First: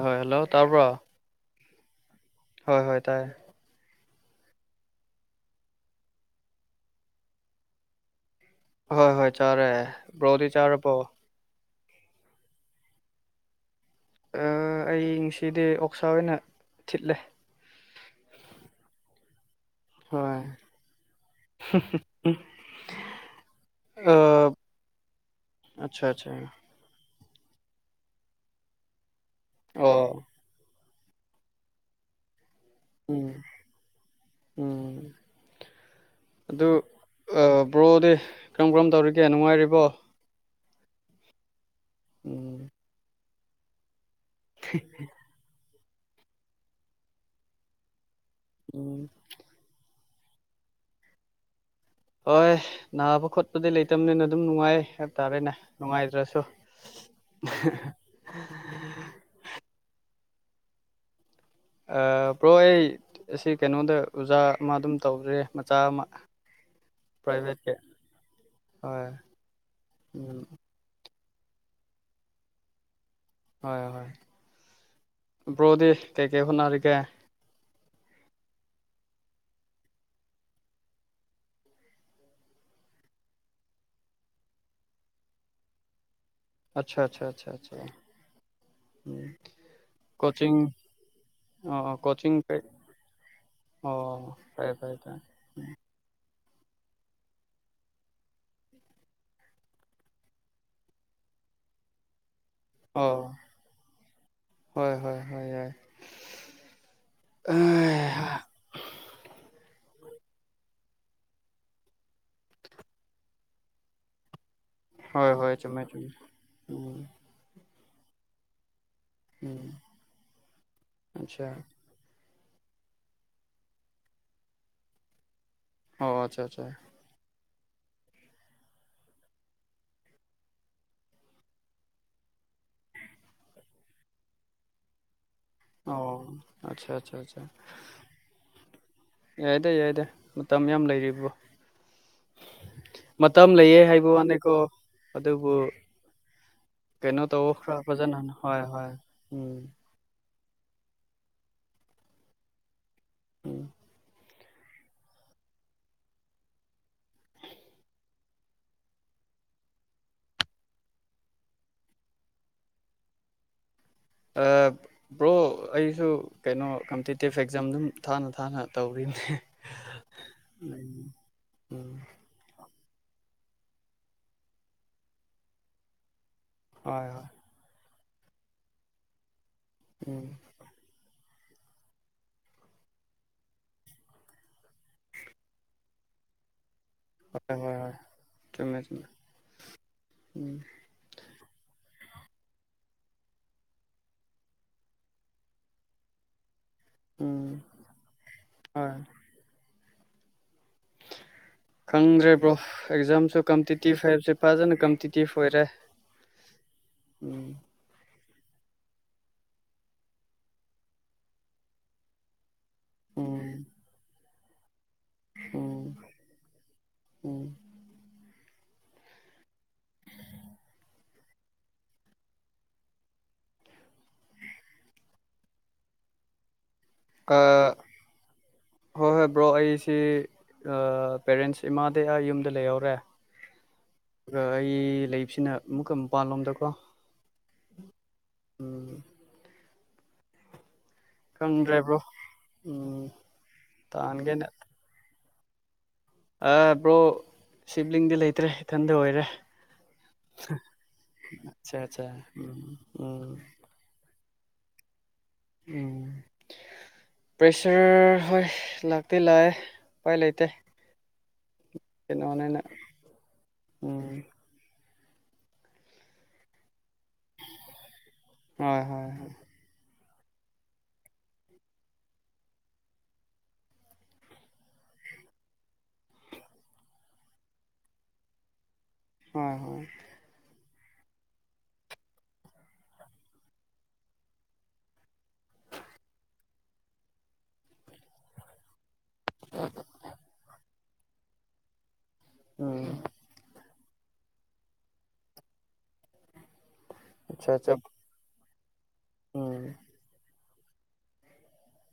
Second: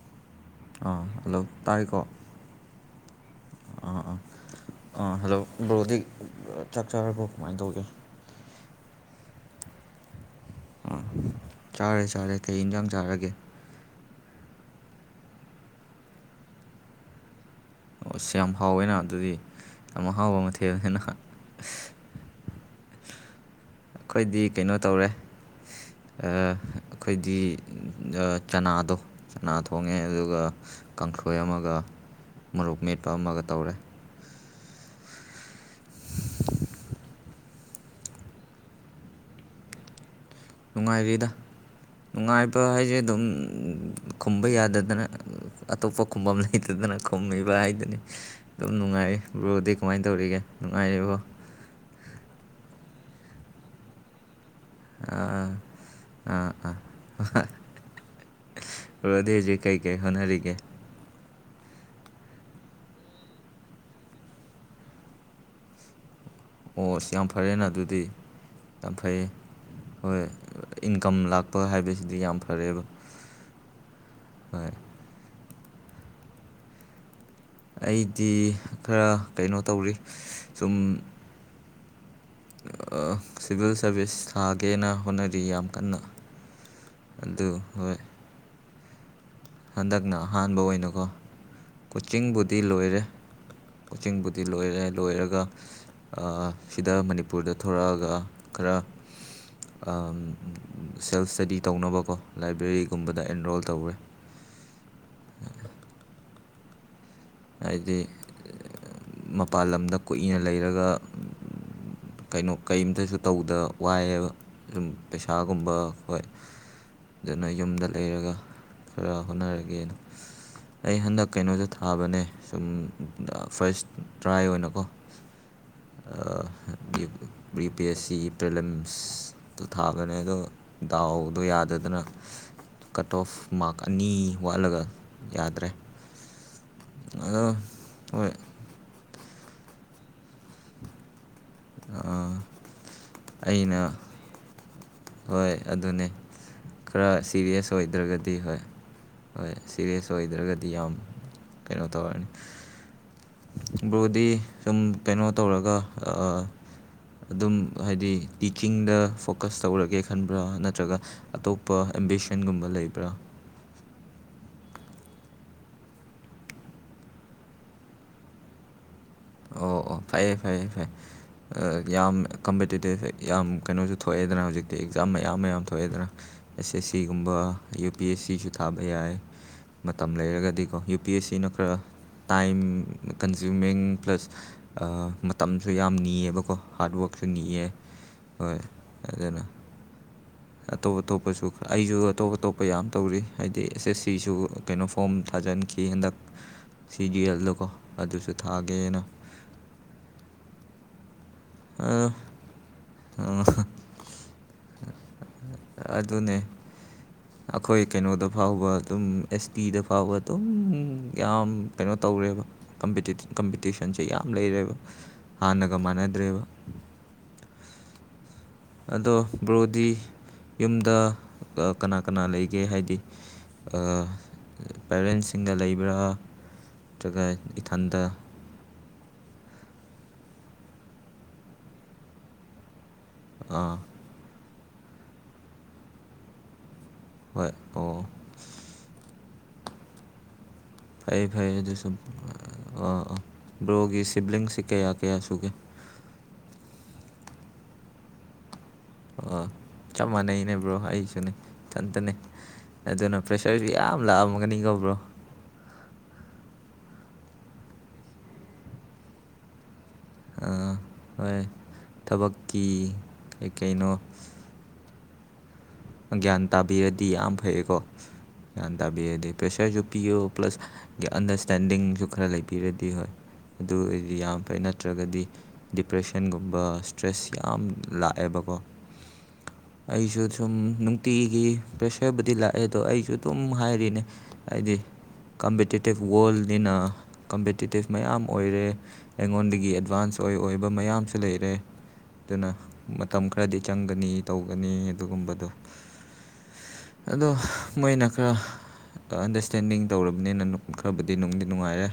ꯍꯣꯏ ꯍꯜꯂꯣ ꯇꯥꯕ꯭ꯔꯣ ꯑ ꯍꯜꯂꯣ ꯇꯥꯏꯀꯣ ꯍꯣꯏ ꯍꯣꯏ ꯇꯥꯏ ꯑꯥ ꯑꯥ ꯑꯥ ꯍꯜꯂꯣ ꯕ꯭ꯔꯣꯗꯤ ꯆꯥꯛ ꯆꯥꯔꯕ꯭ꯔꯣ ꯀꯃꯥꯏꯅ ꯇꯧꯒꯦ ꯍꯣꯏ ꯍꯣꯏ ꯆꯥꯔꯦ ꯕ꯭ꯔꯣꯗꯤ ꯆꯥꯔꯕꯣ ꯑꯥ ꯆꯥꯔꯦ ꯆꯥꯔꯦ ꯀꯩ ꯌꯦꯟꯁꯥꯡ ꯆꯥꯔꯒꯦ ꯑꯩ ꯉꯁꯤꯗꯤ ꯑꯣꯛꯁꯥ ꯑꯣꯏꯅ ꯊꯤꯠꯂꯦ ꯑ ꯑꯁ ꯌꯥꯝ ꯍꯥꯎꯋꯦꯅ ꯑꯗꯨꯗꯤ ꯌꯥꯝ ꯍꯣꯏ ꯑꯍꯥꯎꯕ ꯃꯊꯦꯜꯅꯦꯅ ꯑꯩꯈꯣꯏꯗꯤ ꯀꯩꯅꯣ ꯇꯧꯔꯦ ꯑꯠꯆꯥ ꯑꯠꯆꯥ ꯑꯩꯈꯣꯏꯗꯤ ꯆꯅꯥꯗꯣ ꯆꯅꯥ ꯊꯣꯡꯉꯦ ꯑꯣ ꯑꯗꯨꯒ ꯀꯥꯡꯊꯣꯏ ꯑꯃꯒ ꯃꯨꯞ ꯃꯦꯠꯄ ꯎꯝ ꯑꯃꯒ ꯇꯧꯔꯦ ꯎꯝ ꯑꯗꯨ ꯕ꯭ꯔꯣꯗꯤ ꯀꯔꯝ ꯀꯔꯝ ꯇꯧꯔꯤꯒꯦ ꯅꯨꯡꯉꯥꯏꯔꯤꯕꯣ ꯅꯨꯡꯉꯥꯏꯔꯤꯗ ꯅꯨꯡꯉꯥꯏꯕ ꯎꯝ ꯍꯥꯏꯁꯦ ꯑꯗꯨꯝ ꯈꯨꯝꯕ ꯌꯥꯗꯗꯅ ꯑꯇꯣꯞꯄ ꯈꯨꯝꯐꯝꯝ ꯂꯩꯇꯗꯅ ꯈꯨꯝꯃꯤꯕ ꯍꯥꯏꯗꯨꯅꯤ ꯑꯗꯨꯝ ꯎꯝ ꯅꯨꯡꯉꯥꯏ ꯕ꯭ꯔꯣꯗꯤ ꯀꯃꯥꯏꯅ ꯇꯧꯔꯤꯒꯦ ꯅꯨꯡꯉꯥꯏꯔꯤꯕꯔꯤꯕ꯭ꯔꯣ ꯍꯣꯏ ꯅꯥꯕ ꯈꯣꯠꯄꯗꯤ ꯂꯩꯇꯕꯅꯤꯅ ꯑꯗꯨꯝ ꯅꯨꯡꯉꯥꯏ ꯍꯥꯏꯇꯥꯔꯦꯅꯦ ꯑꯥ ꯅꯨꯡꯉꯥꯏꯇ꯭ꯔꯁꯨ ꯑꯥ ꯑꯥ ꯑꯗꯨꯦ ꯍꯧꯦ ꯀꯩ ꯀꯦ ꯑꯣꯦ ꯕ꯭ꯔꯣ ꯑꯩ ꯑꯁꯤ ꯀꯩꯅꯣꯗ ꯑꯣꯖꯥ ꯑꯃ ꯑꯗꯨꯝ ꯇꯧꯗ꯭ꯔꯦ ꯃꯆꯥ ꯑꯃ ꯑꯣ ꯑꯁ ꯌꯥꯝ ꯐꯔꯦꯅ ꯄ꯭ꯔꯥꯏꯚꯦꯠꯀꯤ ꯑꯗꯨꯗꯤ ꯌꯥꯝ ꯍꯣꯏ ꯐꯩ ꯍꯣꯏ ꯎꯝ ꯏꯟꯀꯝ ꯂꯥꯛꯄ ꯍꯥꯏꯕꯁꯤꯗꯤ ꯌꯥꯝ ꯐꯔꯦꯕ ꯍ ꯍ ꯍꯣꯏ ꯄ꯭ꯔꯣꯗꯤ ꯀꯩ ꯀꯦ ꯁꯅꯔ ꯀꯦ ꯑꯩꯗꯤ ꯈꯔ ꯀꯩꯅꯣ ꯇꯧꯔꯤ ꯁꯨꯝ ꯁꯤꯚꯤꯜ ꯁꯥꯔꯚꯤꯁ ꯊꯥꯒꯦꯅ ꯍꯣꯠꯅꯔꯤ ꯌꯥꯝ ꯀꯟꯅ ꯑꯆꯥ ꯑꯆꯥ ꯑꯗꯨ ꯑꯆꯥꯆꯥ ꯍꯣꯏ ꯎꯝ ꯍꯟꯗꯛꯅ ꯑꯍꯥꯟꯕ ꯀꯣꯆꯤꯡ ꯑꯣꯏꯅꯀꯣ ꯑꯣ ꯀꯣꯆꯤꯡ ꯀꯣꯆꯤꯡꯕꯨꯗꯤ ꯀꯩ ꯂꯣꯏꯔꯦ ꯑꯣ ꯀꯣꯆꯤꯡꯕꯨꯗꯤ ꯐꯔꯦ ꯂꯣꯏꯔꯦ ꯐꯔꯦ ꯐꯔꯦ ꯂꯣꯏꯔꯒ ꯁꯤꯗ ꯃꯅꯤꯄꯨꯔꯗ ꯊꯂꯛꯑꯒ ꯈꯔ ꯎꯝ ꯁꯦꯜꯐ ꯏꯁꯇꯗꯤ ꯇꯧꯅꯕꯀꯣ ꯂꯥꯏꯕ꯭ꯔꯦꯔꯤꯒꯨꯝꯕꯗ ꯑꯣ ꯑꯦꯟꯔꯣꯜ ꯇꯧꯔꯦ ꯍꯣꯏ ꯍꯣꯏ ꯍꯣꯏ ꯌꯥꯔ‌ꯦ ꯍꯥꯏꯗꯤ ꯃꯄꯥꯥꯟ ꯂꯝꯗ ꯀꯨꯏꯅ ꯂꯩꯔꯒ ꯀꯩꯅꯣ ꯀꯩꯝꯇꯁꯨ ꯇꯧꯗ ꯋꯥꯏꯑ‌ꯦꯕ ꯁꯨꯝ ꯍꯣꯏ ꯍꯣꯏ ꯄꯩꯁꯥꯒꯨꯝꯕ ꯆꯨꯝꯃꯦ ꯆꯨꯝꯃꯦ ꯍꯣꯏ ꯎꯝ ꯑꯗꯨꯅ ꯌꯨꯝꯗ ꯂꯩꯔꯒ ꯈꯔ ꯎꯝ ꯍꯣꯠꯅꯔꯒꯦꯅ ꯑꯩ ꯍꯟꯗꯛ ꯑꯠꯆꯥ ꯀꯩꯅꯣꯁꯨ ꯊꯥꯕꯅꯦ ꯁꯨꯝ ꯐꯥꯔꯁ ꯇ꯭ꯔꯥꯏ ꯑꯣꯏꯅꯀꯣ ꯑꯣ ꯑꯠꯁꯥ ꯑꯠꯁꯥ ꯕꯔꯤ ꯄꯤ ꯑꯦꯁ ꯁꯤ ꯄ꯭ꯔꯦꯂꯝꯝꯁꯇꯣ ꯊꯥꯕꯅꯦ ꯑꯗꯣ ꯗꯥꯎꯗꯣ ꯌꯥꯗꯗꯅ ꯀꯠ ꯑꯣꯐ ꯃꯥꯔꯛ ꯑꯅꯤ ꯋꯥꯠꯂꯒ ꯌꯥꯗ꯭ꯔꯦ ꯑ ꯑꯗꯣ ꯑꯁꯥ ꯍꯣꯏ ꯌꯥꯏꯗ ꯌꯥꯏꯗ ꯃꯇꯝ ꯌꯥꯝ ꯂꯩꯔꯤꯕꯣ ꯃꯇꯝ ꯑꯩꯅ ꯂꯩꯌꯦ ꯍꯥꯏꯕ ꯑꯇꯅꯦ ꯂꯡꯡꯌꯩꯇꯧ ꯍꯣꯏ ꯑꯗꯨꯅꯦ ꯈꯔ ꯀꯩꯅꯣ ꯇꯧꯋꯣ ꯁꯤꯔꯤꯌꯁ ꯈꯔ ꯐꯖꯅ ꯑꯣꯏꯗ꯭ꯔꯒꯗꯤ ꯍꯣꯏ ꯍꯣꯏ ꯎꯝ ꯁꯤꯔꯤꯌꯁ ꯑꯣꯏꯗ꯭ꯔꯒꯗꯤ ꯌꯥꯝ ꯀꯩꯅꯣ ꯇꯧꯔꯛꯅꯤ ꯎꯝ ꯕꯔꫭꯗꯤ ꯁꯨꯝ ꯀꯩꯅꯣ ꯇꯧꯔꯒꯩ ꯑꯥ ꯑꯗꯨꯝ ꯍꯥꯏꯗꯤ ꯇꯤꯀꯤꯡꯗ ꯐꯣꯀꯁ ꯇꯧꯔꯒꯦ ꯈꯟꯕ꯭ꯔꯥ ꯅꯠꯇ꯭ꯔꯒ ꯑꯇꯣꯞꯄ ꯑꯦꯝꯕꯤꯁꯟꯒꯨꯝꯕ ꯂꯩꯕ꯭ꯔꯥ ꯑꯥ‌ ꯕ꯭ꯔꯣ ꯑꯩꯁꯨ ꯀꯩꯅꯣ ꯀꯝꯄꯤꯇꯤꯇꯤꯞ ꯑꯦꯛꯖꯥꯝ ꯑꯗꯨꯝ ꯊꯥꯅ ꯊꯥꯅ ꯇꯧꯒꯤꯅꯤ ꯑꯣ ꯑꯣ ꯐꯩꯌꯦ ꯐꯩꯌꯦ‌ ꯐꯩ ꯌ‌ꯦ ꯎꯝ ꯌꯥꯝ ꯌꯥꯝ ꯀꯩꯅꯣꯁꯨ ꯊꯣꯛꯑꯦꯗꯅ ꯍꯧꯖꯤꯛꯇꯤ ꯑꯦꯛꯖꯥꯝ ꯃꯌꯥꯝ ꯃꯌꯥꯝ ꯊꯣꯛꯑꯦꯗꯅ ꯑꯦꯁ ꯁꯤ ꯍꯣꯏ ꯍꯣꯏ ꯁꯤꯒꯨꯝꯕ ꯌꯨ ꯄꯤ ꯑꯦꯁ ꯁꯤꯁꯨ ꯊꯥꯕ ꯌꯥꯏ ꯃꯇꯝ ꯎꯝ ꯂꯩꯔꯒꯗꯤꯀꯣ ꯌꯨ ꯄꯤ ꯑꯦꯁ ꯁꯤꯅ ꯈꯔ ꯇꯥꯏꯝ ꯀꯟꯖꯨꯃꯤꯡ ꯄ꯭ꯂꯁ ꯃꯇꯝꯁꯨ ꯌꯥꯝ ꯅꯤꯌꯦꯕꯀꯣ ꯍꯥꯔꯠꯋꯥꯛꯁꯨ ꯍꯣꯏ ꯅꯤꯌꯦ ꯍꯣꯏ ꯍꯣꯏ ꯍꯣꯏ ꯆꯨꯝꯃꯦ ꯆꯨꯝꯃꯦ ꯑꯗꯨꯅ ꯎꯝ ꯑꯇꯣꯞ ꯑꯇꯣꯞꯄꯁꯨ ꯑꯩꯁꯨ ꯑꯇꯣꯞ ꯑꯇꯣꯞꯄ ꯌꯥꯝ ꯇꯧꯔꯤ ꯍꯥꯏꯗꯤ ꯑꯦꯁ ꯑꯦꯁ ꯁꯤꯁꯨ ꯀꯩꯅꯣ ꯐꯣꯝ ꯊꯥꯖꯤꯟꯈꯤ ꯍꯟꯗꯛ ꯁꯤ ꯎꯝ ꯖ‌ꯦꯌ‌ꯦꯜꯗꯀꯣ ꯑꯗꯨꯁꯨ ꯍꯣꯏ ꯊꯥꯒꯦꯅ ꯈꯪꯗ꯭ꯔꯦꯕ꯭ꯔꯣ ꯑꯦꯛꯖꯥꯝꯁꯨ ꯀꯝꯄꯤꯇꯤꯇꯤꯚ ꯍꯥꯏꯕꯕꯁꯤ ꯐꯖꯅ ꯀꯝꯄꯤꯇꯤꯇꯤꯚ ꯑꯣꯏꯔꯦ ꯑꯗꯨꯅꯦ ꯎꯝ ꯑꯩꯈꯣꯏ ꯀꯩꯅꯣꯗ ꯐꯥꯎꯕ ꯑꯗꯨꯝ ꯑꯦꯁ ꯇꯤꯗ ꯐꯥꯎꯕ ꯑꯗꯨꯝ ꯌꯥꯝ ꯀꯩꯅꯣ ꯇꯧꯔꯦꯕ ꯎꯝ ꯀꯝꯄꯤꯇꯤꯁꯟꯁꯦ ꯌꯥꯝ ꯂꯩꯔꯦꯕ ꯍꯥꯟꯅꯒ ꯎꯝ ꯃꯥꯟꯅꯗ꯭ꯔꯦꯕ ꯎꯝ ꯑꯗꯣ ꯕ꯭ꯔꯣꯗꯤ ꯌꯨꯝꯗ ꯀꯅꯥ ꯀꯅꯥ ꯂꯩꯒꯦ ꯍꯥꯏꯗꯤ ꯑꯥ ꯄꯦꯔꯦꯟꯁꯤꯡꯒ ꯂꯩꯕ꯭ꯔꯥ ꯅꯠꯇ꯭ꯔꯒ ꯑꯥ ꯏꯊꯟꯗ ꯍꯣꯏ ꯍꯣꯏ ꯕ꯭ꯔꯣ ꯑꯩꯁꯤ ꯑꯥ ꯄꯦꯔꯦꯟꯁ ꯏꯃꯥꯗꯒꯤ ꯑꯩ ꯌꯨꯝꯗ ꯂꯩꯍꯧꯔꯦ ꯑꯥ ꯑꯗꯨꯒ ꯑꯩ ꯂꯩꯕꯁꯤꯅ ꯑꯃꯨꯛꯀ ꯃꯄꯥꯟ ꯂꯣꯝꯗꯀꯣ ꯍꯣꯏ ꯑꯣ ꯐꯩ ꯐꯩ ꯈꯪꯗ꯭ꯔꯦ ꯑꯗꯨꯁꯨ ꯕ꯭ꯔꯣ ꯑ ꯎꯝ ꯕ꯭ꯔꯣꯒꯤ ꯁꯤꯕ꯭ꯂꯤꯡꯁꯤꯦꯀꯌꯥ ꯀꯌꯥꯁꯨ ꯒ‌ꯦ ꯑ ꯕ꯭ꯔꯣ ꯁꯤꯕꯂꯤꯡꯗꯤ ꯂꯩꯇ꯭ꯔꯦ ꯏꯊꯟꯗ ꯑꯣꯏꯔꯦ ꯑꯥ ꯆꯞ ꯃꯥꯟꯅꯩꯅꯦꯕ꯭ꯔꯣ ꯑꯩꯁꯨꯅꯦ ꯑꯠꯆꯥ ꯑꯠꯆꯥ ꯏꯊꯟꯇꯅꯦ ꯎꯝ ꯑꯗꯨꯅ ꯎꯝ ꯄ꯭ꯔꯦꯁꯔꯁꯨ ꯌꯥꯝ ꯂꯥꯛꯑ ꯎꯝꯒꯅꯤꯀꫭ ꯕ꯭ꯔꯣ ꯎꯝ ꯄ꯭ꯔꯦꯁꯔ ꯍꯣꯏ ꯂꯥꯛꯇꯤ ꯂꯥꯛꯑꯦ ꯎꯄꯥꯏ ꯂꯩꯇ‌ꯦ ꯑꯥ ꯍꯣꯏ ꯊꯕꯛꯀꯤ ꯀꯩ ꯀꯩꯅꯣ ꯎꯝ ꯒ꯭ꯌꯥꯟ ꯇꯥꯕꯤꯔꯗꯤ ꯌꯥꯝ ꯐꯩꯀꯣ ꯒ꯭ꯌꯥꯟ ꯍꯣꯏ ꯍꯣꯏ ꯇꯥꯕꯤꯔꯗꯤ ꯄꯦꯁꯔꯁꯨ ꯄꯤꯌꯣ ꯄ꯭ꯂꯁ ꯑꯟꯗꯔꯁꯇꯦꯟꯗꯤꯡꯁꯨ ꯈꯔ ꯂꯩꯕꯤꯔꯗꯤ ꯍꯣꯏ ꯑꯗꯨ ꯑꯣꯏꯗꯤ ꯌꯥꯝ ꯐꯩ ꯅꯠꯇ꯭ꯔꯒꯗꯤ ꯗꯤꯄ꯭ꯔꯦꯁꯟꯒꯨꯝꯕ ꯏꯁꯇ꯭ꯔꯦꯁ ꯌꯥꯝ ꯂꯥꯛꯑꯦꯕꯀꯣ ꯍꯣꯏ ꯍꯣꯏ ꯑꯩꯁꯨ ꯎꯝ ꯅꯨꯡꯇꯤꯒꯤ ꯄ꯭ꯔꯦꯁꯔꯕꯨꯗꯤ ꯂꯥꯛꯑꯦ ꯑꯗꯣ ꯑꯩꯁꯨ ꯑꯗꯨꯝ ꯍꯥꯏꯔꯤꯅꯦ ꯍꯥꯏꯗꯤ ꯀꯝꯄꯤꯇꯤꯇꯤꯞ ꯋꯥꯔꯜꯅꯤꯅ ꯀꯝꯄꯤꯇꯤꯇꯤꯞ ꯃꯌꯥꯝ ꯑꯣꯏꯔꯦ ꯑꯩꯉꯣꯟꯗꯒꯤ ꯑꯦꯗꯚꯥꯟꯁ ꯑꯣꯏ ꯑꯣꯏꯕ ꯃꯌꯥꯝꯁꯨ ꯂꯩꯔꯦ ꯑꯗꯨꯅ ꯎꯝ ꯃꯇꯝ ꯈꯔꯗꯤ ꯆꯪꯒꯅꯤ ꯇꯧꯒꯅꯤ ꯑꯗꯨꯒꯨꯝꯕꯗꯣ ꯑꯗꯣ ꯑꯆꯥ ꯑꯆꯥ ꯃꯣꯏꯅ ꯈꯔ ꯎꯝ ꯑꯟꯗꯔꯁꯇꯦꯟꯗꯤꯡ ꯇꯧꯔꯝꯅꯤꯅ ꯈꯔꯕꯨꯗꯤ ꯅꯨꯡꯗꯤ ꯅꯨꯡꯉꯥꯏꯔꯦ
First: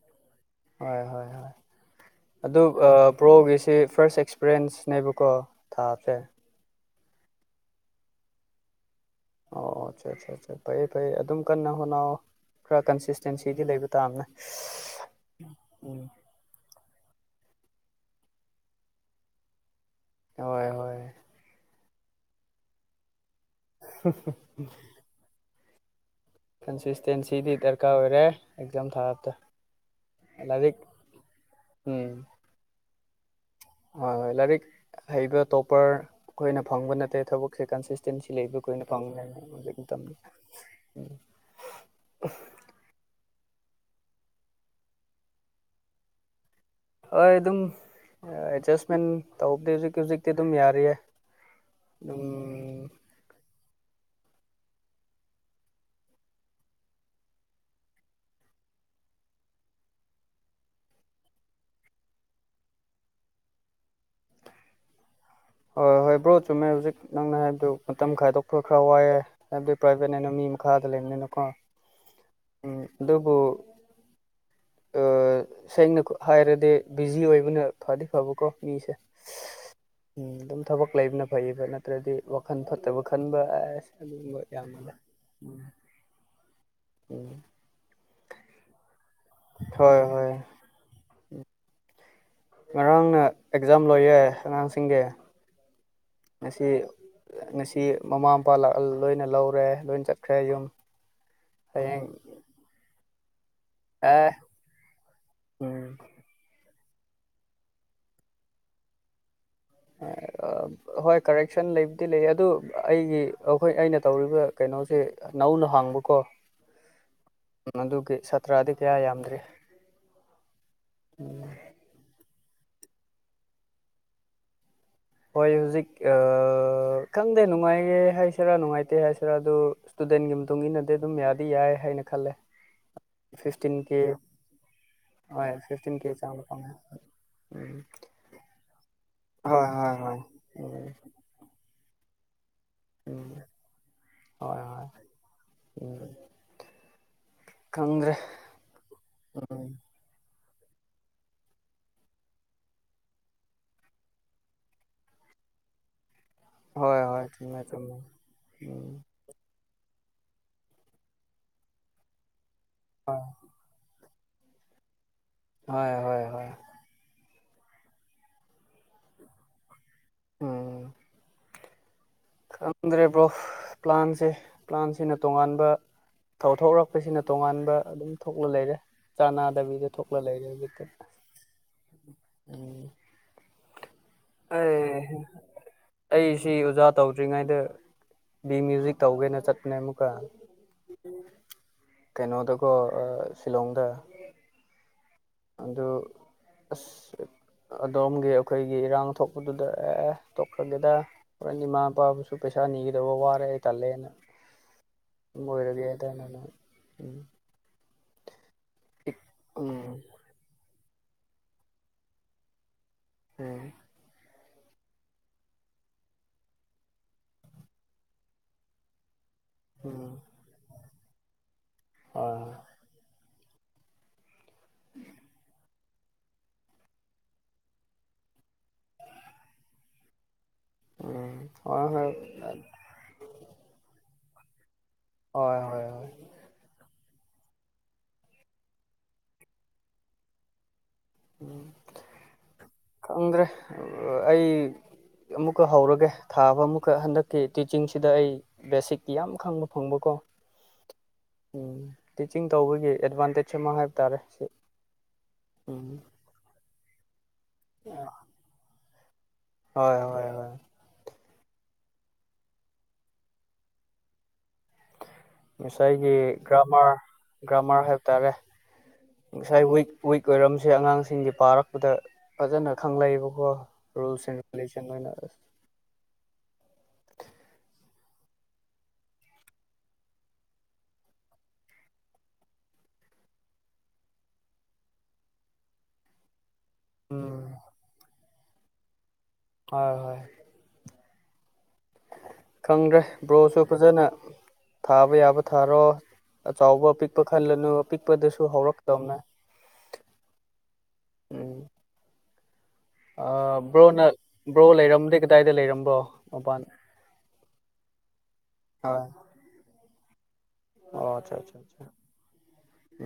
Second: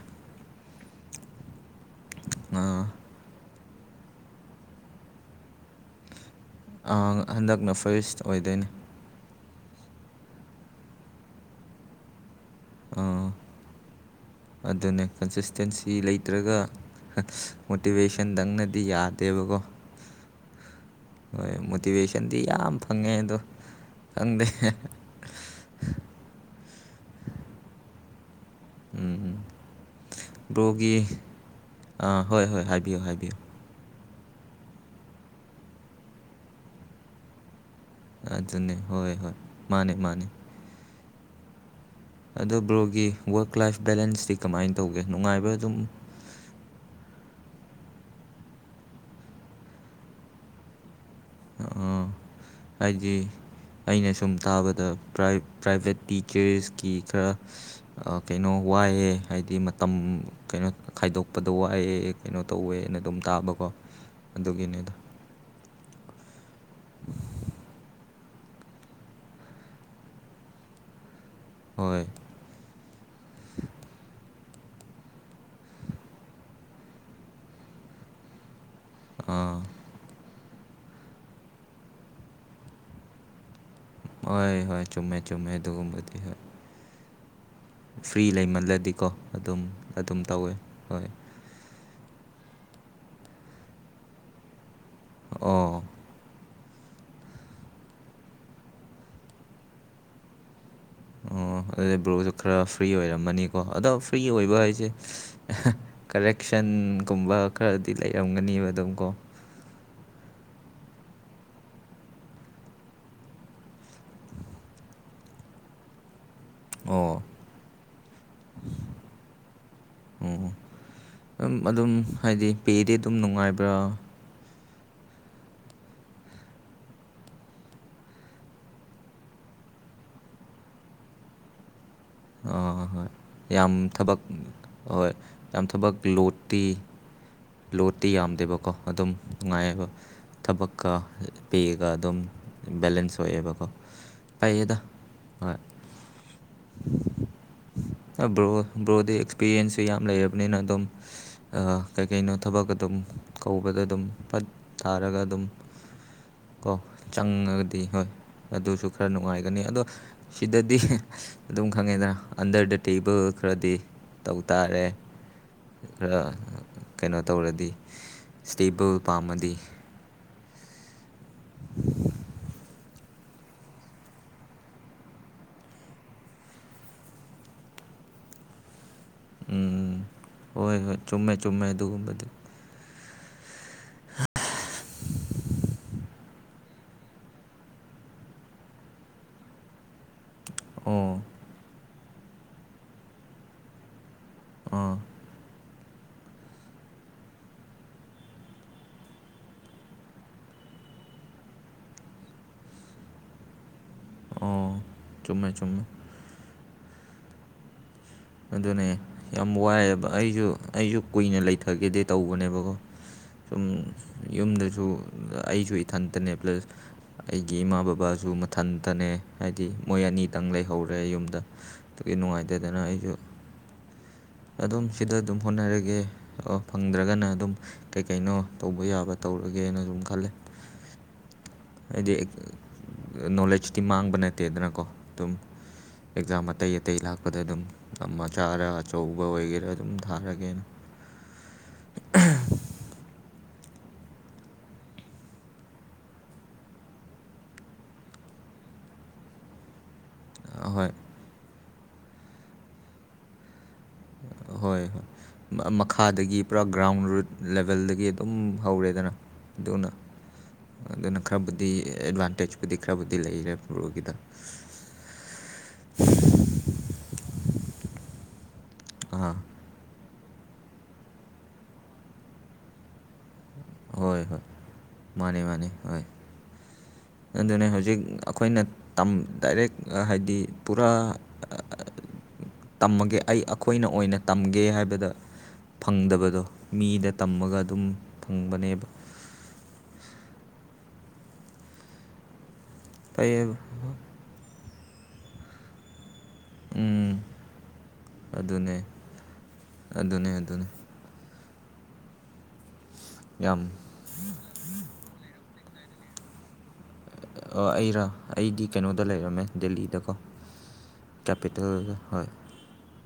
ꯍꯣꯏ ꯍꯣꯏ ꯍꯣꯏ ꯑꯗꯨ ꯄ꯭ꯔꯣꯒꯤꯁꯤ ꯐꯥꯔꯁ ꯑꯦꯛꯁꯄꯔꯤꯌꯦꯟꯁ ꯅꯦꯕꯀꯣ ꯊꯥꯐꯦ ꯑꯪ ꯍꯟꯗꯛꯅ ꯐꯁ ꯑꯣꯏꯗꯣꯏꯅꯦ ꯑꯣ ꯑꯆꯥ ꯑꯆꯥ ꯑ ꯐꯩꯌꯦ ꯐꯩꯌꯦ ꯑꯗꯨꯝ ꯀꯟꯅ ꯍꯣꯠꯅꯑꯣ ꯑꯥ ꯑꯗꯨꯅꯦ ꯀꯟꯁꯤꯁꯇꯦꯟꯁꯤ ꯎꯝ ꯂꯩꯇ꯭ꯔꯒ ꯍꯠ ꯃꯣꯇꯤꯚꯦꯁꯟꯗꯪꯅꯗꯤ ꯌꯥꯗꯦꯕꯀꯣ ꯍꯣꯏ ꯍꯣꯏ ꯍꯣꯏ ꯃꯣꯇꯤꯚꯦꯁꯟ ꯎꯟꯗꯤ ꯌꯥꯝ ꯐꯪꯉꯦ ꯑꯗꯣ ꯈꯪꯗꯦ [unintelligible] ꯀꯟꯁꯤꯁꯇꯦꯟꯁꯤꯗꯤ ꯗꯔꯀꯥꯔ ꯑꯣꯏꯔꯦ ꯑꯦꯛꯖꯥꯝ ꯊꯥꯞꯇ ꯎꯝ ꯕ꯭ꯔꯣꯒꯤ ꯑꯉꯥꯡ ꯍꯣꯏ ꯍꯣꯏ ꯍꯥꯏꯕꯤꯌꯨ ꯍꯥꯏꯕꯤꯌꯨ ꯑ ꯍꯣꯏ ꯂꯥꯏꯔꯤꯛ ꯍꯩꯕ ꯇꯣꯞꯄꯔ ꯑꯩꯈꯣꯏꯅ ꯐꯪꯕ ꯅꯠꯇꯦ ꯊꯕꯛ ꯁꯦ ꯁꯤꯁꯇꯦꯝꯁꯤ ꯂꯩꯕ ꯑꯗꯨꯅꯦ ꯀꯣꯏꯅ ꯍꯣꯏ ꯐꯪꯕꯅꯦ ꯍꯣꯏ ꯍꯤꯖꯤꯛ ꯃꯥꯅꯦ ꯃꯇꯝꯗꯤ ꯃꯥꯅꯦ ꯑꯗꯣ ꯕ꯭ꯔꯣꯒꯤ ꯋꯔꯛ ꯂꯥꯏꯐ ꯕꯦꯂꯦꯟꯁꯇꯤ ꯀꯃꯥꯏꯅ ꯇꯧꯒꯦ ꯅꯨꯡꯉꯥꯏꯕ ꯑꯗꯨꯝ ꯍꯣꯏ ꯑꯗꯨꯝ ꯑꯦꯠꯖꯁꯃꯦꯟ ꯇꯧꯕꯗꯤ ꯍꯧꯖꯤꯛ ꯍꯧꯖꯤꯛꯇꯤ ꯑꯗꯨꯝ ꯌꯥꯔꯤꯌꯦ ꯑꯥ, ꯎꯝ ꯍꯥꯏꯗꯤ ꯑꯩꯅ ꯁꯨꯝ ꯇꯥꯕꯗ ꯄꯔꯥꯏ ꯄ꯭ꯔꯥꯏꯚꯦꯠ ꯇꯤꯆꯔꯁꯀꯤ ꯈꯔ ꯀꯩꯅꯣ ꯋꯥ ꯍꯥꯏꯌꯦ ꯍꯥꯏꯗꯤ ꯃꯇꯝ ꯀꯩꯅꯣ ꯈꯥꯏꯗꯣꯛꯄꯗ ꯋꯥꯑ ꯀꯩꯅꯣ ꯇꯧꯋꯦꯅ ꯑꯗꯨꯝ ꯇꯥꯕꯀꯣ ꯑꯗꯨꯒꯤꯅꯦꯗ ꯍꯣꯏ ꯍꯣꯏ ꯕ꯭ꯔꯣ ꯆꯨꯝꯃꯦ ꯍꯧꯖꯤꯛ ꯅꯪꯅ ꯍꯥꯏꯕꯗꯨ ꯃꯇꯝ ꯈꯥꯏꯗꯣꯛꯄ ꯈꯔ ꯋꯥꯏꯌꯦ ꯍꯥꯏꯕꯗꯤ ꯄ꯭ꯔꯥꯏꯚꯦꯠ ꯍꯥꯏꯅ ꯃꯤ ꯃꯈꯥꯗ ꯂꯩꯝꯅꯤꯅ ꯍꯣꯏ ꯎꯝ ꯑꯗꯨꯕꯨ ꯑ ꯁꯦꯡꯅ ꯍꯥꯏꯔꯗꯤ ꯕꯤꯖꯤ ꯑꯣꯏꯕꯅ ꯐꯗꯤ ꯐꯕꯀꯣ ꯃꯤꯁꯦ ꯑꯥ ꯑꯗꯨꯝ ꯊꯕꯛ ꯂꯩꯕꯅ ꯐꯩꯌꯦꯕ ꯅꯠꯇ꯭ꯔꯗꯤ ꯋꯥꯈꯜ ꯐꯠꯇꯕ ꯈꯟꯕ ꯑꯁ ꯑꯗꯨꯒꯨꯝꯕ ꯍꯣꯏ ꯍꯣꯏ ꯌꯥꯝꯃꯜꯂꯦ ꯆꯨꯝꯃꯦ ꯆꯨꯝꯃꯦ ꯑꯗꯨꯒꯨꯝꯕꯗꯤ ꯍꯣꯏ ꯎꯝ ꯐ꯭ꯔꯤ ꯂꯩꯃꯜꯂꯗꯤꯀꯣ ꯑꯗꯨꯝ ꯍꯣꯏ ꯑꯗꯨꯝ ꯍꯣꯏ ꯇꯧꯋꯦ ꯍꯣꯏ ꯉꯔꯥꯡꯅ ꯑꯦꯛꯖꯥꯝ ꯂꯣꯏꯌꯦ ꯑꯉꯥꯡꯁꯤꯡꯒꯤ ꯑꯣ ꯉꯁꯤ ꯉꯁꯤ ꯃꯃꯥ ꯃꯄꯥ ꯂꯣꯏꯅ ꯂꯧꯔꯦ ꯂꯣꯏꯅ ꯆꯠꯈ꯭ꯔꯦ ꯌꯨꯝ ꯑꯣ ꯑꯗꯨꯗ ꯍꯌꯦꯡ ꯕ꯭ꯔꯣꯁꯨ ꯈꯔ ꯐ꯭ꯔꯤ ꯑꯣꯏꯔꯝꯃꯅꯤ ꯀꯣ ꯑꯗꯣ ꯐ꯭ꯔꯤ ꯑꯦ ꯑꯣꯏꯕ ꯍꯥꯏꯁꯦ ꯎꯝ ꯀꯔꯦꯛꯁꯟ ꯨꯝꯀꯨꯝꯕ ꯈꯔꯗꯤ ꯂꯩꯔꯝꯒꯅꯦꯕ ꯑꯗꯨꯝ ꯀꯣ ꯑ ꯍꯣꯏ ꯀꯔꯦꯛꯁꯟ ꯂꯩꯕꯨꯗꯤ ꯂꯩ ꯑꯗꯨ ꯑꯩꯒꯤ ꯑꯩꯈꯣꯏ ꯑꯩꯅ ꯇꯧꯔꯤꯕ ꯀꯩꯅꯣꯁꯦ ꯍꯧꯅ ꯍꯥꯡꯕꯀꯣ ꯑꯣ ꯑꯗꯨꯒꯤ ꯁꯥꯇ꯭ꯔꯗꯤ ꯀꯌꯥ ꯌꯥꯝꯗ꯭ꯔꯤ ꯑꯣꯝ ꯑꯗꯨꯝ ꯍꯥꯏꯗꯤ ꯄꯦꯗꯤ ꯑꯗꯨꯝ ꯅꯨꯡꯉꯥꯏꯕ꯭ꯔꯥ ꯍꯣꯏ ꯍꯧꯖꯤꯛ ꯑ ꯈꯪꯗꯦ ꯅꯨꯡꯉꯥꯏꯌꯦꯦꯍꯥꯏꯁꯤꯔꯥ ꯅꯨꯡꯉꯥꯏꯇꯦ ꯍꯥꯏꯁꯤꯔꯥ ꯑꯗꯨ ꯗꯤꯟꯒꯤ ꯃꯇꯨꯡ ꯏꯟꯅꯗꯤ ꯑꯗꯨꯝ ꯌꯥꯗꯤ ꯌꯥꯏ ꯍꯥꯏꯅ ꯈꯜꯂꯦ ꯑ ꯍꯣꯏ ꯍꯣꯏ ꯌꯥꯝ ꯐꯤꯐꯇꯤꯟ ꯀꯦ ꯊꯕꯛ ꯍꯣꯏ ꯌꯥꯝ ꯊꯕꯛ ꯐꯤꯐꯇꯤꯟ ꯀꯦ ꯆꯥꯡꯗ ꯂꯣꯠꯇꯤ ꯐꯪꯉꯦ ꯎꯝ ꯂꯣꯠꯇꯤ ꯌꯥꯝꯗꯦꯕꯀꯣ ꯑꯗꯨꯝ ꯍꯣꯏ ꯅꯨꯡꯉꯥꯏꯌꯦꯕ ꯍꯣꯏ ꯍꯣꯏ ꯎꯝ ꯊꯕꯛꯀ ꯄꯦꯒ ꯑꯗꯨꯝ ꯕꯦꯂꯦꯟꯁ ꯎꯝ ꯑꯣꯏꯌꯦꯕꯀꯣ ꯍꯣꯏ ꯐꯩꯌꯦꯗ ꯍꯣꯏ ꯍꯣꯏ ꯎꯝ [inaudible] ꯕ꯭ꯔꯣ ꯕ꯭ꯔꯣꯗꯤ ꯑꯦꯛꯁꯄꯤꯔꯤꯌꯦꯟꯁꯁꯨ ꯌꯥꯝ ꯂꯩꯌꯦꯕ ꯕꯅꯤꯅ ꯑꯗꯨꯝ ꯀꯩꯀꯩꯅꯣ ꯊꯕꯛ ꯑꯗꯨꯝ ꯀꯧꯕꯗ ꯑꯗꯨꯝ ꯄꯠ ꯊꯥꯔꯒ ꯑꯗꯨꯝ ꯀꯣ ꯍꯣꯏ ꯍꯣꯏ ꯆꯨꯝꯃꯦ ꯆꯪꯉꯒꯗꯤ ꯆꯨꯝꯃꯦ ꯍꯣꯏ ꯎꯝ ꯑꯗꯨꯁꯨ ꯈꯔ ꯅꯨꯡꯉꯥꯏꯒꯅꯤ ꯑꯗꯣ ꯁꯤꯗꯗꯤ ꯑꯗꯨꯝ ꯈꯪꯉꯦꯗꯅ ꯑꯟꯗꯔ ꯇꯦꯕꯜ ꯈꯔꯗꯤ ꯇꯧ ꯇꯥꯔꯦ ꯍꯣꯏ ꯈꯔ ꯍꯣꯏ ꯍꯣꯏ ꯀꯩꯅꯣ ꯇꯧꯔꯗꯤ ꯏꯁꯇꯦꯕꯜ ꯄꯥꯝꯃꯗꯤ ꯎꯝ ꯈꯪꯗ꯭ꯔꯦꯕ꯭ꯔꯣ ꯄ꯭ꯂꯥꯟꯁꯦ ꯄ꯭ꯂꯥꯟꯁꯤꯅ ꯇꯣꯉꯥꯟꯕ ꯊꯧꯊꯣꯛꯔꯛꯄꯁꯤꯅ ꯇꯣꯉꯥꯟꯕ ꯑꯗꯨꯝ ꯊꯣꯛꯂ ꯂꯩꯔꯦ ꯆꯥꯅꯥꯗꯕꯤꯗ ꯎꯝ ꯊꯣꯛꯂ ꯂꯩꯔꯦ ꯍꯣꯏ ꯍꯧꯖꯤꯛꯇꯤ ꯍꯣꯏ ꯆꯨꯝꯃꯦ ꯆꯨꯝꯃꯦ ꯑꯗꯨꯒꯨꯝꯕꯗꯤ ꯑꯦ ꯍꯦ ꯑꯩ ꯁꯤ ꯑꯣꯖꯥ ꯇꯧꯗ꯭ꯔꯤꯉꯩꯗ ꯕꯤ ꯃ꯭ꯌꯨꯖꯤꯛ ꯇꯧꯒꯦꯅ ꯆꯠꯄꯅꯦ ꯑꯃꯨꯛꯀ ꯑꯣ ꯀꯩꯅꯣꯗꯀꯣ ꯁꯤꯂꯣꯡꯗ ꯑꯥ ꯑꯗꯣ ꯑꯁ ꯑꯗꯣꯝꯒꯤ ꯑꯩꯈꯣꯏꯒꯤ ꯏꯔꯥꯡ ꯊꯣꯛꯄꯗꯨꯗ ꯑꯦ ꯇꯣꯛꯈ꯭ꯔꯒꯦꯗ ꯍꯣꯔꯦꯟ ꯏꯃꯥ ꯅꯨꯄꯥꯕꯨꯁꯨ ꯄꯩꯁꯥ ꯅꯤꯈꯤꯗꯕ ꯋꯥꯔꯦ ꯇꯜꯂꯦꯅ ꯑꯣ ꯑꯗꯨꯝ ꯆꯨꯝꯃꯦ ꯆꯨꯝꯃꯦ ꯑꯣꯏꯔꯒꯦꯗꯅꯅ ꯎꯝ ꯑꯗꯨꯅꯦ ꯌꯥꯝ ꯎꯝ ꯋꯥꯏꯑꯕ ꯑꯩꯁꯨ ꯑꯩꯁꯨ ꯀꯨꯏꯅ ꯂꯩꯊꯒꯦꯗꯤꯦ ꯇꯧꯕꯅꯦꯕꯀꯣ ꯎꯝ ꯁꯨꯝ ꯌꯨꯝꯗ ꯁꯨ ꯑꯩꯁꯨ ꯏꯊꯟꯇꯅꯦ ꯄ꯭ꯂꯁ ꯑꯩꯒꯤ ꯏꯃꯥ ꯕꯕꯥꯁꯨ ꯃꯊꯟꯇꯅꯦ ꯍꯥꯏꯗꯤ ꯃꯣꯏ ꯎꯝ ꯑꯅꯤꯇꯪ ꯂꯩꯍꯧꯔꯦ ꯌꯨꯝꯗ ꯑꯗꯨꯒꯤ ꯍꯣꯏ ꯅꯨꯡꯉꯥꯏ ꯇꯦꯗꯅ ꯑꯩꯁꯨ ꯑꯗꯨꯝ ꯁꯤꯗ ꯑꯗꯨꯝ ꯍꯣꯠꯅꯔꯒꯦ ꯑꯣ ꯐꯪꯗ꯭ꯔꯒꯅ ꯑꯗꯨꯝ ꯀꯩ ꯀꯩꯅꯣ ꯇꯧꯕ ꯌꯥꯕ ꯇꯧꯔꯒꯦꯅ ꯗꯨꯝ ꯈꯜꯂꯦ ꯎꯝ ꯍꯣꯏ ꯍꯣꯏ ꯑꯩꯗꯤ ꯅꯣꯂꯦꯖ ꯃꯥꯥꯡꯕ ꯅꯠ ꯇꯦꯗꯅꯀꯣ ꯑꯗꯨꯝ ꯍꯣꯏ ꯍꯣꯏ ꯍꯣꯏ ꯑꯦꯛꯖꯥꯝ ꯑꯇꯩ ꯑꯇꯩ ꯂꯥꯛꯄꯗ ꯑꯗꯨꯝ ꯃꯆꯔ ꯑꯆꯧ ꯑꯆꯧꯕ ꯑꯣꯏꯒꯦꯔꯥ ꯑꯗꯨꯝ ꯊꯥꯔꯒꯦꯅ ꯎꯝ ꯑꯣ ꯑꯣ ꯑꯩ ꯑꯃꯨꯛꯀ ꯍꯧꯔꯒꯦ ꯊꯥꯕ ꯑꯃꯨꯛꯀ ꯍꯟꯗꯛꯀꯤ ꯇꯤꯆꯤꯡꯁꯤꯗ ꯑꯩ ꯕꯦꯁꯤꯛꯀꯤ ꯌꯥꯝ ꯈꯪꯕ ꯐꯪꯕꯀꯣ ꯍꯣꯏ ꯇꯤꯆꯤꯡ ꯇꯧꯕꯒꯤ ꯑꯦꯗꯚꯥꯟꯇꯦꯖ ꯑꯃ ꯍꯥꯏ ꯍꯣꯏ ꯍꯣꯏ ꯃꯈꯥꯗꯒꯤ ꯄꯨꯔꯥ ꯒ꯭ꯔꯥꯎꯟ ꯔꯨꯠ ꯂꯦꯕꯦꯜꯗꯒꯤ ꯑꯗꯨꯝ ꯍꯧꯔꯦꯗꯅ ꯑꯗꯨꯅ ꯍꯣꯏ ꯍꯣꯏ ꯍꯣꯏ ꯑꯗꯨꯅ ꯈꯔꯕꯨꯗꯤ ꯑꯦꯗꯚꯥꯟꯇꯦꯖ ꯄꯨꯗꯤ ꯈꯔꯕꯨꯗꯤ ꯂꯩꯔꯦ ꯕꯔꯣ ꯒꯤꯗ ꯉꯁꯥꯏꯒꯤ ꯒ꯭ꯔꯥꯃꯥꯔ ꯒ꯭ꯔꯥꯃꯥꯔ ꯍꯥꯏꯕ ꯇꯥꯔꯦ ꯑꯥ ꯉꯁꯥꯏ ꯋꯤꯛ ꯋꯤꯛ ꯑꯣꯏꯔꯝꯁꯦ ꯑꯉꯥꯡꯁꯤꯡꯒꯤ ꯄꯥꯔꯛꯄꯗ ꯐꯖꯅ ꯈꯪꯂꯛꯑꯕꯀꯣ ꯔꯨꯜꯁ ꯍꯣꯏ ꯁꯤꯡ ꯍꯣꯏ ꯑꯦꯟ ꯔꯦꯒꯨꯂꯦꯁꯟ ꯂꯣꯏꯅꯥ ꯃꯥꯅꯦ ꯃꯥꯅꯦ ꯍꯣꯏ ꯑꯗꯨꯅꯦ ꯍꯧꯖꯤꯛ ꯑꯩꯈꯣꯏꯅ ꯗꯥꯏꯔꯦꯛ ꯍꯥꯏꯗꯤ ꯄꯨꯔꯥ ꯇꯝꯃꯒꯦ ꯑꯩ ꯑꯩꯈꯣꯏꯅ ꯑꯣꯏꯅ ꯇꯝꯒꯦ ꯍꯥꯏꯕꯗ ꯐꯪꯗꯕꯗꯣ ꯃꯤꯗ ꯎꯝ ꯇꯝꯃꯒ ꯑꯗꯨꯝ ꯐꯪꯕꯅꯦꯕ ꯍꯣꯏ ꯍꯣꯏ ꯈꯪꯗ꯭ꯔꯦ ꯐꯩꯌꯦꯕ ꯕ꯭ꯔꯣꯁꯨ ꯐꯖꯅ ꯊꯥꯕ ꯌꯥꯕ ꯊꯥꯔꯣ ꯑꯆꯕ ꯎꯝ ꯑꯄꯤꯛꯄ ꯈꯜꯂꯅꯨ ꯑꯄꯤꯛꯄꯗꯁꯨ ꯑꯗꯨꯅꯦ ꯍꯧꯔꯛꯇꯕꯅꯦ ꯑꯗꯨꯅꯦ ꯑꯗꯨꯅꯦ ꯎꯝ ꯌꯥꯝ ꯕ꯭ꯔꯣꯅ ꯕ꯭ꯔꯣ ꯂꯩꯔꯝꯗꯦ ꯀꯗꯥꯏꯗ ꯂꯩꯔꯝꯕ꯭ꯔꯣ ꯃꯄꯥꯟ ꯑꯩꯔꯥ ꯑꯩꯗꯤ ꯀꯩꯅꯣꯗ ꯍꯣꯏ ꯂꯩꯔꯝꯃꯦ ꯗꯦꯜꯂꯤꯗꯀꯣ ꯑꯣ ꯑꯠꯆꯥ ꯑꯠꯆꯥ ꯀꯄꯤꯇꯦꯜ ꯑꯆꯥ ꯍ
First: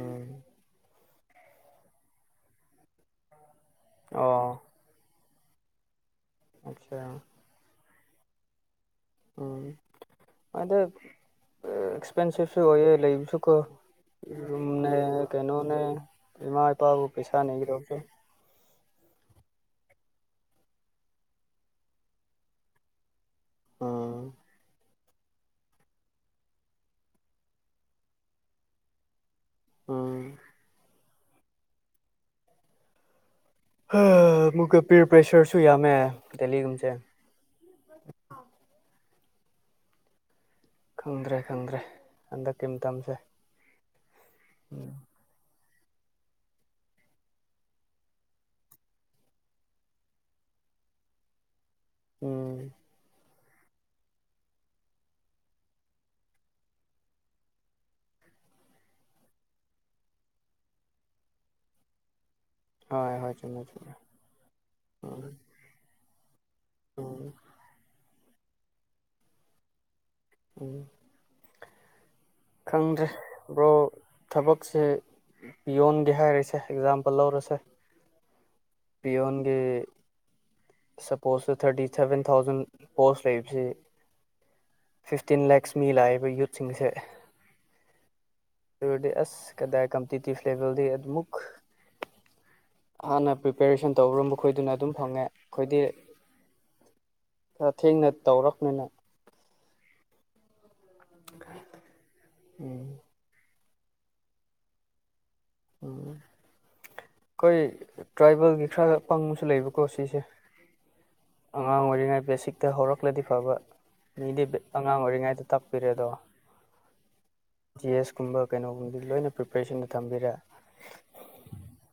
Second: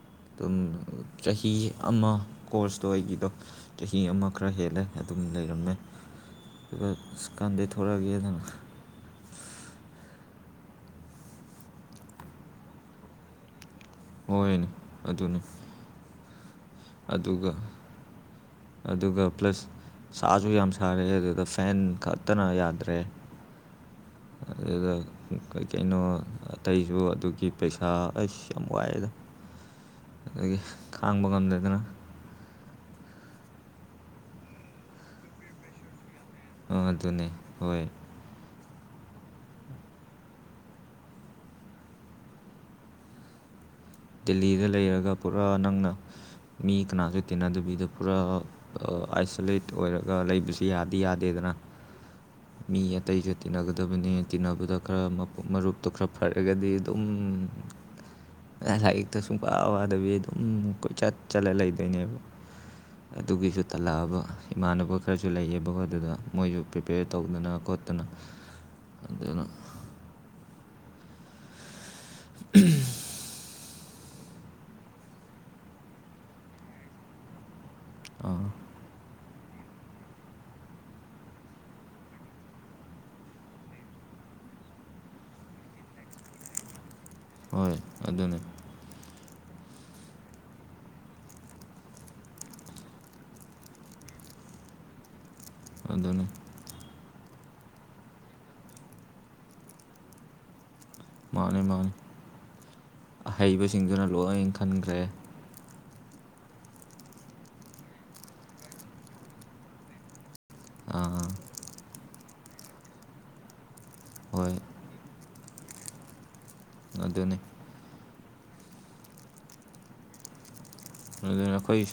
ꯎꯝ ꯆꯍꯤ ꯑꯃ ꯀꯣꯔꯁꯇꯣ ꯑꯩꯒꯤꯗꯣ ꯆꯍꯤ ꯑꯃ ꯑꯣ ꯈꯔ ꯍꯦꯜꯂꯦ ꯑꯗꯨ ꯂꯩꯔꯃꯦ ꯑꯆꯥ ꯀꯥꯟꯗ ꯊꯧꯣꯔꯥ ꯀ ꯊ ꯎꯝ ꯑꯗ ꯑꯦꯛꯁꯄꯦꯟꯁꯤꯞꯁꯨ ꯑꯣꯏꯌꯦ ꯂꯩꯕꯁꯨ ꯀꯣ ꯍꯣꯏꯅꯦ ꯅꯦ ꯑꯗꯨꯅꯤ. ꯀꯩꯅꯣꯅꯦꯃ ꯄꯕ ꯄꯩꯁꯥ ꯑꯗꯨꯒ ꯅ ꯔꯧꯒꯦ ꯑꯗꯨꯒ ꯄ꯭ꯂꯁ ꯁꯥꯁꯨ ꯌꯥꯝ ꯁꯥꯔꯑꯦ ꯑꯗꯨꯗ ꯐꯦꯟ ꯈꯛꯇꯅ ꯌꯥꯗ꯭ꯔꯦ ꯑꯗꯨꯗ ꯀꯩ ꯀꯩꯅꯣ ꯑꯇꯩꯁꯨ ꯑꯗꯨꯒꯤ ꯄꯩꯁꯥ ꯑꯁ ꯌꯥꯝ ꯋꯥꯏꯑꯦꯗ ꯎꯝ ꯑꯗꯒꯤ ꯈꯥꯡꯕ ꯉꯝꯗꯗꯅ ꯍ ꯃꯨꯒ ꯄꯔ ꯄ꯭ꯔꯦꯁꯔꯁꯨꯨ ꯌꯥꯃꯦ ꯑ ꯑꯗꯨꯅꯦ ꯍꯣꯏ ꯈꯪꯗ꯭ꯔꯦ ꯈꯪꯗ꯭ꯔꯦ ꯍꯟꯗꯛꯀꯤ ꯃꯇꯝꯁꯦ ꯗꯦꯜꯂꯤꯗ ꯂꯩꯔꯒ ꯄꯨꯔꯥ ꯅꯪꯅ ꯃꯤ ꯀꯅꯥꯁꯨ ꯇꯤꯟꯅꯗꯕꯤꯗ ꯄꯨꯔꯥ ꯑꯥꯏꯁꯣꯂꯦꯠ ꯑꯣꯏꯔꯒ ꯂꯩꯕꯁꯨ ꯌꯥꯗꯤ ꯌꯥꯗꯦꯗꯅ ꯎꯝ ꯃꯤ ꯑꯇꯩꯏꯆꯨ ꯇꯤꯟꯅꯒꯗꯕꯅꯤ ꯇꯤꯟꯅꯕꯗ ꯈꯔ ꯃꯔꯨꯞꯇꯣ ꯈꯔ ꯐꯔꯒꯗꯤ ꯑꯗꯨꯝ ꯂꯥꯏꯔꯤꯛꯇ ꯁꯨꯡ ꯋꯥ ꯋꯥꯗꯕꯤ ꯑꯗꯨꯝ ꯀꯣꯏꯆꯠ ꯆꯠꯂ ꯂꯩꯗꯣꯏꯅꯦꯕ ꯍꯣꯏ [inaudible] ꯍꯣꯏ ꯑꯗꯨꯒꯤꯁꯨ ꯆꯨꯝꯃꯦ ꯆꯨꯝꯃꯦ ꯇꯜꯂꯛꯑꯕ ꯏꯃꯥꯟꯅꯕ ꯎꯝ ꯈꯔꯁꯨ ꯂꯩꯌꯦꯕꯀꯣ ꯑꯗꯨꯗ ꯃꯣꯏꯁꯨ ꯄ꯭ꯔꯤꯄꯦꯌꯔ ꯎꯝ ꯇꯧꯗꯅ ꯈꯣꯠꯇꯅ ꯑꯗꯨꯅ ꯎ ꯈꯪꯗ꯭ꯔꯦ ꯕ꯭ꯔꯣ ꯊꯕꯛꯁꯦ ꯄꯌꯣꯟꯒꯦ ꯍꯥꯏꯔꯤꯁꯦ ꯑꯦꯛꯖꯥꯝꯄꯜ ꯂꯧꯔꯁꯦ ꯑꯥ ꯌꯣꯟꯒꯤ ꯁꯄꯣꯁꯇ ꯊꯥꯔꯇꯤ ꯁꯚꯦꯟ ꯊꯥꯎꯖꯟ ꯄꯣꯁ ꯂꯩꯕꯕꯁꯤ ꯐꯤꯐꯇꯤꯟ ꯂꯦꯛꯁ ꯃꯤ ꯂꯥꯛꯏꯕ ꯌꯨꯠꯁꯤꯡꯁꯦ ꯍꯣꯏ ꯑꯗꯨꯅꯦ ꯑꯗꯨꯗꯤ ꯑꯁ ꯀꯗꯥꯏ ꯀꯝꯄꯤꯇꯤꯇꯤꯞ ꯂꯦꯚꯦꯜꯗꯤ ꯑꯗꯨꯃꯨꯛ ꯍꯥꯟꯅ ꯄ꯭ꯔꯤꯄꯦꯔꯦꯁꯟ ꯇꯧꯔꯝꯕ ꯃꯈꯣꯏꯗꯨꯅ ꯑꯗꯨꯝ ꯐꯪꯉꯦ ꯑꯩꯈꯣꯏꯗꯤ ꯑꯗꯨꯗꯅꯤ ꯈꯔ ꯊꯦꯡꯅ ꯇꯧꯔꯛꯄꯅꯤꯅ ꯃꯥꯅꯤ ꯃꯥꯅꯤ ꯎꯝ ꯑꯍꯩꯕꯁꯤꯡꯗꯨꯅ ꯂꯣꯏ ꯈꯟꯈ꯭ꯔꯦ ꯎꯝ ꯑꯩꯈꯣꯏ ꯇ꯭ꯔꯥꯏꯕꯦꯜꯒꯤ ꯈꯔ ꯄꯪꯕꯁꯨ ꯂꯩꯕꯀꯣ ꯁꯤꯁꯦ ꯑ ꯑꯉꯥꯡ ꯑꯣꯏꯔꯤꯉꯩ ꯕꯦꯁꯤꯛꯇ ꯍꯧꯔꯛꯂꯗꯤ ꯐꯕ ꯃꯤꯗꯤ ꯍꯣꯏ ꯑꯉꯥꯡ ꯑꯣꯏꯔꯤꯉꯩꯗ ꯇꯞꯄꯤꯔꯦꯗ ꯑꯗꯨꯅꯤ ꯀꯨꯝꯕ ꯀꯩꯅꯣꯒꯨꯝꯕꯗꯤ ꯂꯣꯏꯅ ꯄ꯭ꯔꯤꯄꯦꯔꯦꯁꯟꯗ ꯊꯝꯕꯤꯔꯦ ꯑꯗꯨꯅ ꯑꯩꯈꯣꯏ